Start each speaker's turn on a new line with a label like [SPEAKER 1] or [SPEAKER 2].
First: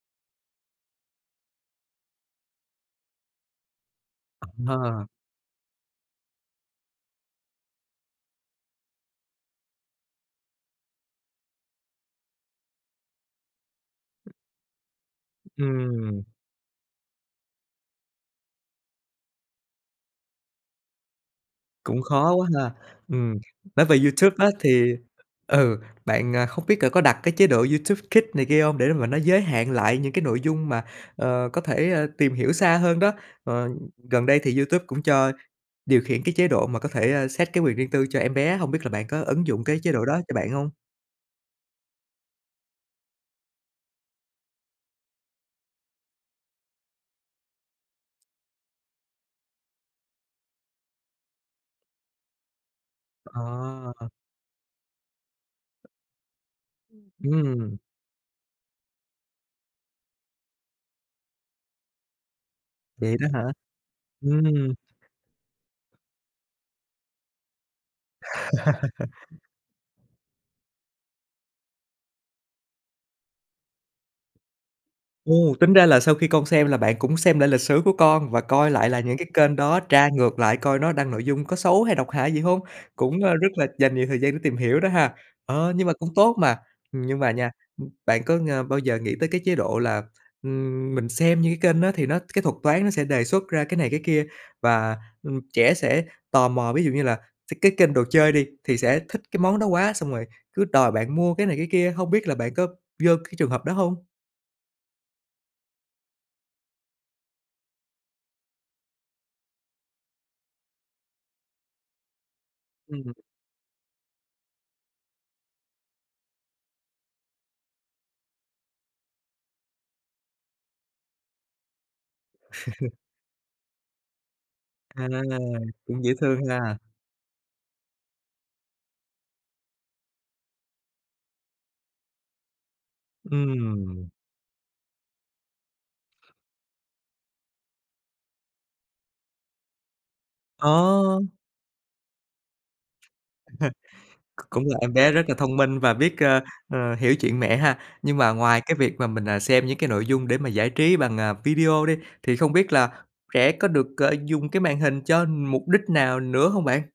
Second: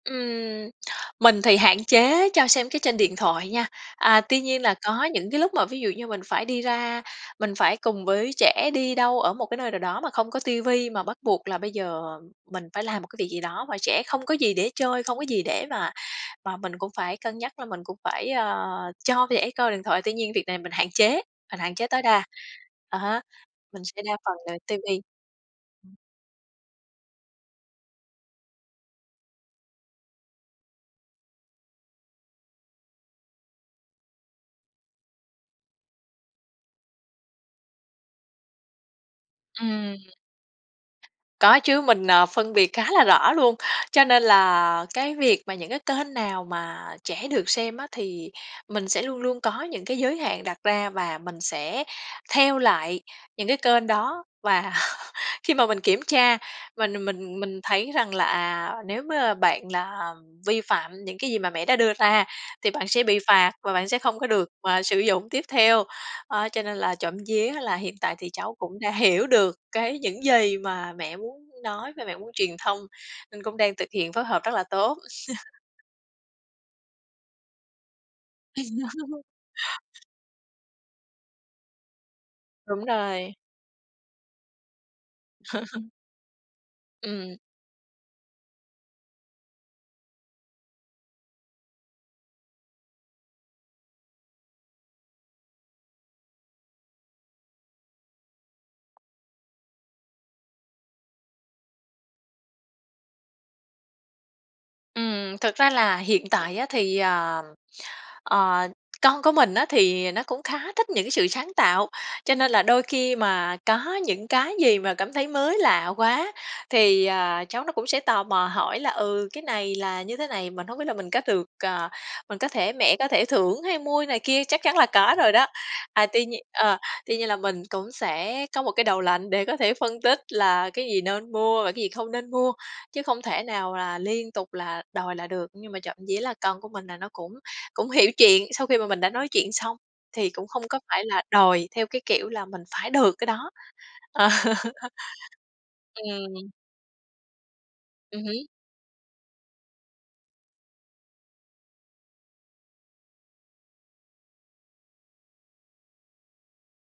[SPEAKER 1] Ừm, mình thì hạn chế cho xem cái trên điện thoại nha. À, tuy nhiên là có
[SPEAKER 2] Ờ.
[SPEAKER 1] những cái lúc mà ví dụ như mình phải đi ra mình phải cùng với trẻ đi đâu ở một cái nơi nào đó mà không có ti vi, mà bắt buộc là bây giờ mình phải làm một cái việc gì đó mà trẻ không có gì để chơi, không có gì để mà
[SPEAKER 2] Ừm
[SPEAKER 1] mà mình cũng phải cân nhắc là mình cũng phải, ờ, cho trẻ coi điện thoại. Tuy nhiên việc này mình hạn chế, mình hạn chế
[SPEAKER 2] Cũng
[SPEAKER 1] tối đa.
[SPEAKER 2] khó quá ha.
[SPEAKER 1] À há,
[SPEAKER 2] Ừm,
[SPEAKER 1] mình
[SPEAKER 2] nói về
[SPEAKER 1] sẽ đa phần
[SPEAKER 2] YouTube á
[SPEAKER 1] là ti
[SPEAKER 2] thì
[SPEAKER 1] vi.
[SPEAKER 2] ừ, bạn, à, không biết c có đặt cái chế độ YouTube Kids này kia hông để mà nó giới hạn lại những cái nội dung mà, ờ, có thể, ơ, tìm hiểu xa hơn đó? Ờ, gần đây thì YouTube cũng cho điều khiển cái chế độ mà có thể, ơ, set cái quyền riêng tư cho em bé, hông biết là bạn có ứng dụng cái chế
[SPEAKER 1] Ừm.
[SPEAKER 2] độ đó cho bạn hông?
[SPEAKER 1] Có chứ mình, ờ, phân biệt khá là rõ luôn, cho nên là cái việc mà những cái kênh nào mà trẻ được xem á thì mình sẽ luôn luôn có những cái giới hạn đặt ra và mình sẽ theo lại
[SPEAKER 2] Ờ.
[SPEAKER 1] những cái kênh đó. Và khi mà mình kiểm tra mình mình mình
[SPEAKER 2] Ừm.
[SPEAKER 1] thấy rằng là, à, nếu m bạn là vi phạm những cái gì mà mẹ đã đưa ra thì bạn sẽ
[SPEAKER 2] Vậy
[SPEAKER 1] bị
[SPEAKER 2] đó hả?
[SPEAKER 1] phạt và bạn sẽ không có được,
[SPEAKER 2] Ừm.
[SPEAKER 1] à, sử dụng tiếp theo. Ơ, cho nên là trộm vía là hiện tại thì cháu cũng đã hiểu được cái những gì mà mẹ muốn nói và mẹ muốn truyền thông, nên cũng đang thực hiện phối hợp rất là tốt.
[SPEAKER 2] Ồ, tính ra là sau khi con xem là bạn cũng xem lại lịch sử của con, và coi lại là những cái kênh đó, tra ngược lại coi nó đăng nội dung có xấu hay độc hại gì hông?
[SPEAKER 1] Đúng
[SPEAKER 2] Cũng, a,
[SPEAKER 1] rồi.
[SPEAKER 2] rất là dành nhiều thời gian để tìm hiểu đó ha. Ờ, nhưng mà cũng tốt mà, nhưng mà
[SPEAKER 1] Ừm.
[SPEAKER 2] nha, ưm, bạn có ng bao giờ nghĩ tới cái chế độ là, ưm, mình xem những cái kênh nó thì nó cái thuật toán nó sẽ đề xuất ra cái này cái kia, và, ừm, trẻ sẽ tò mò? Ví dụ như là th cái kênh đồ chơi đi thì sẽ thích cái món đó quá xong rồi cứ đòi bạn mua cái này cái kia, hông biết là bạn có vô cái trường hợp đó hông?
[SPEAKER 1] Ừm, thực ra là hiện tại á thì, ờ, ờ, con của mình á thì nó cũng khá thích những cái sự sáng tạo, cho nên là đôi
[SPEAKER 2] Ừm.
[SPEAKER 1] khi mà có những cái gì mà cảm thấy mới lạ quá, thì, ờ, cháu nó cũng sẽ tò mò hỏi là "Ừ, cái này là như thế này, mình hông biết là mình có được, ờ mình có thể mẹ có thể thưởng hay mua" này kia, chắc chắn là
[SPEAKER 2] À,
[SPEAKER 1] có rồi đó.
[SPEAKER 2] cũng
[SPEAKER 1] À,
[SPEAKER 2] dễ
[SPEAKER 1] tuy nhiên
[SPEAKER 2] thương ha.
[SPEAKER 1] ờ, tuy nhiên là mình cũng sẽ có một cái đầu lạnh để có thể phân tích là cái gì nên mua và cái gì không nên mua, chứ không thể nào là
[SPEAKER 2] Ừm.
[SPEAKER 1] liên tục là đòi là được. Nhưng mà trộm vía là con của mình là nó cũng cũng hiểu chuyện, sau khi mà mình đã nói chuyện xong thì cũng không có phải
[SPEAKER 2] Ờ.
[SPEAKER 1] là đòi theo cái kiểu là mình phải được cái đó. Ờ.
[SPEAKER 2] C cũng là em bé rất là thông minh và biết, ơ,
[SPEAKER 1] Ừm.
[SPEAKER 2] ờ, hiểu chuyện mẹ ha. Nhưng
[SPEAKER 1] Ừm
[SPEAKER 2] mà
[SPEAKER 1] hứm.
[SPEAKER 2] ngoài cái việc mà mình, à, xem những cái nội dung để mà giải trí bằng, à, video đi, thì không biết là trẻ có được, à, dùng cái màn hình cho mục đích nào nữa hông bạn?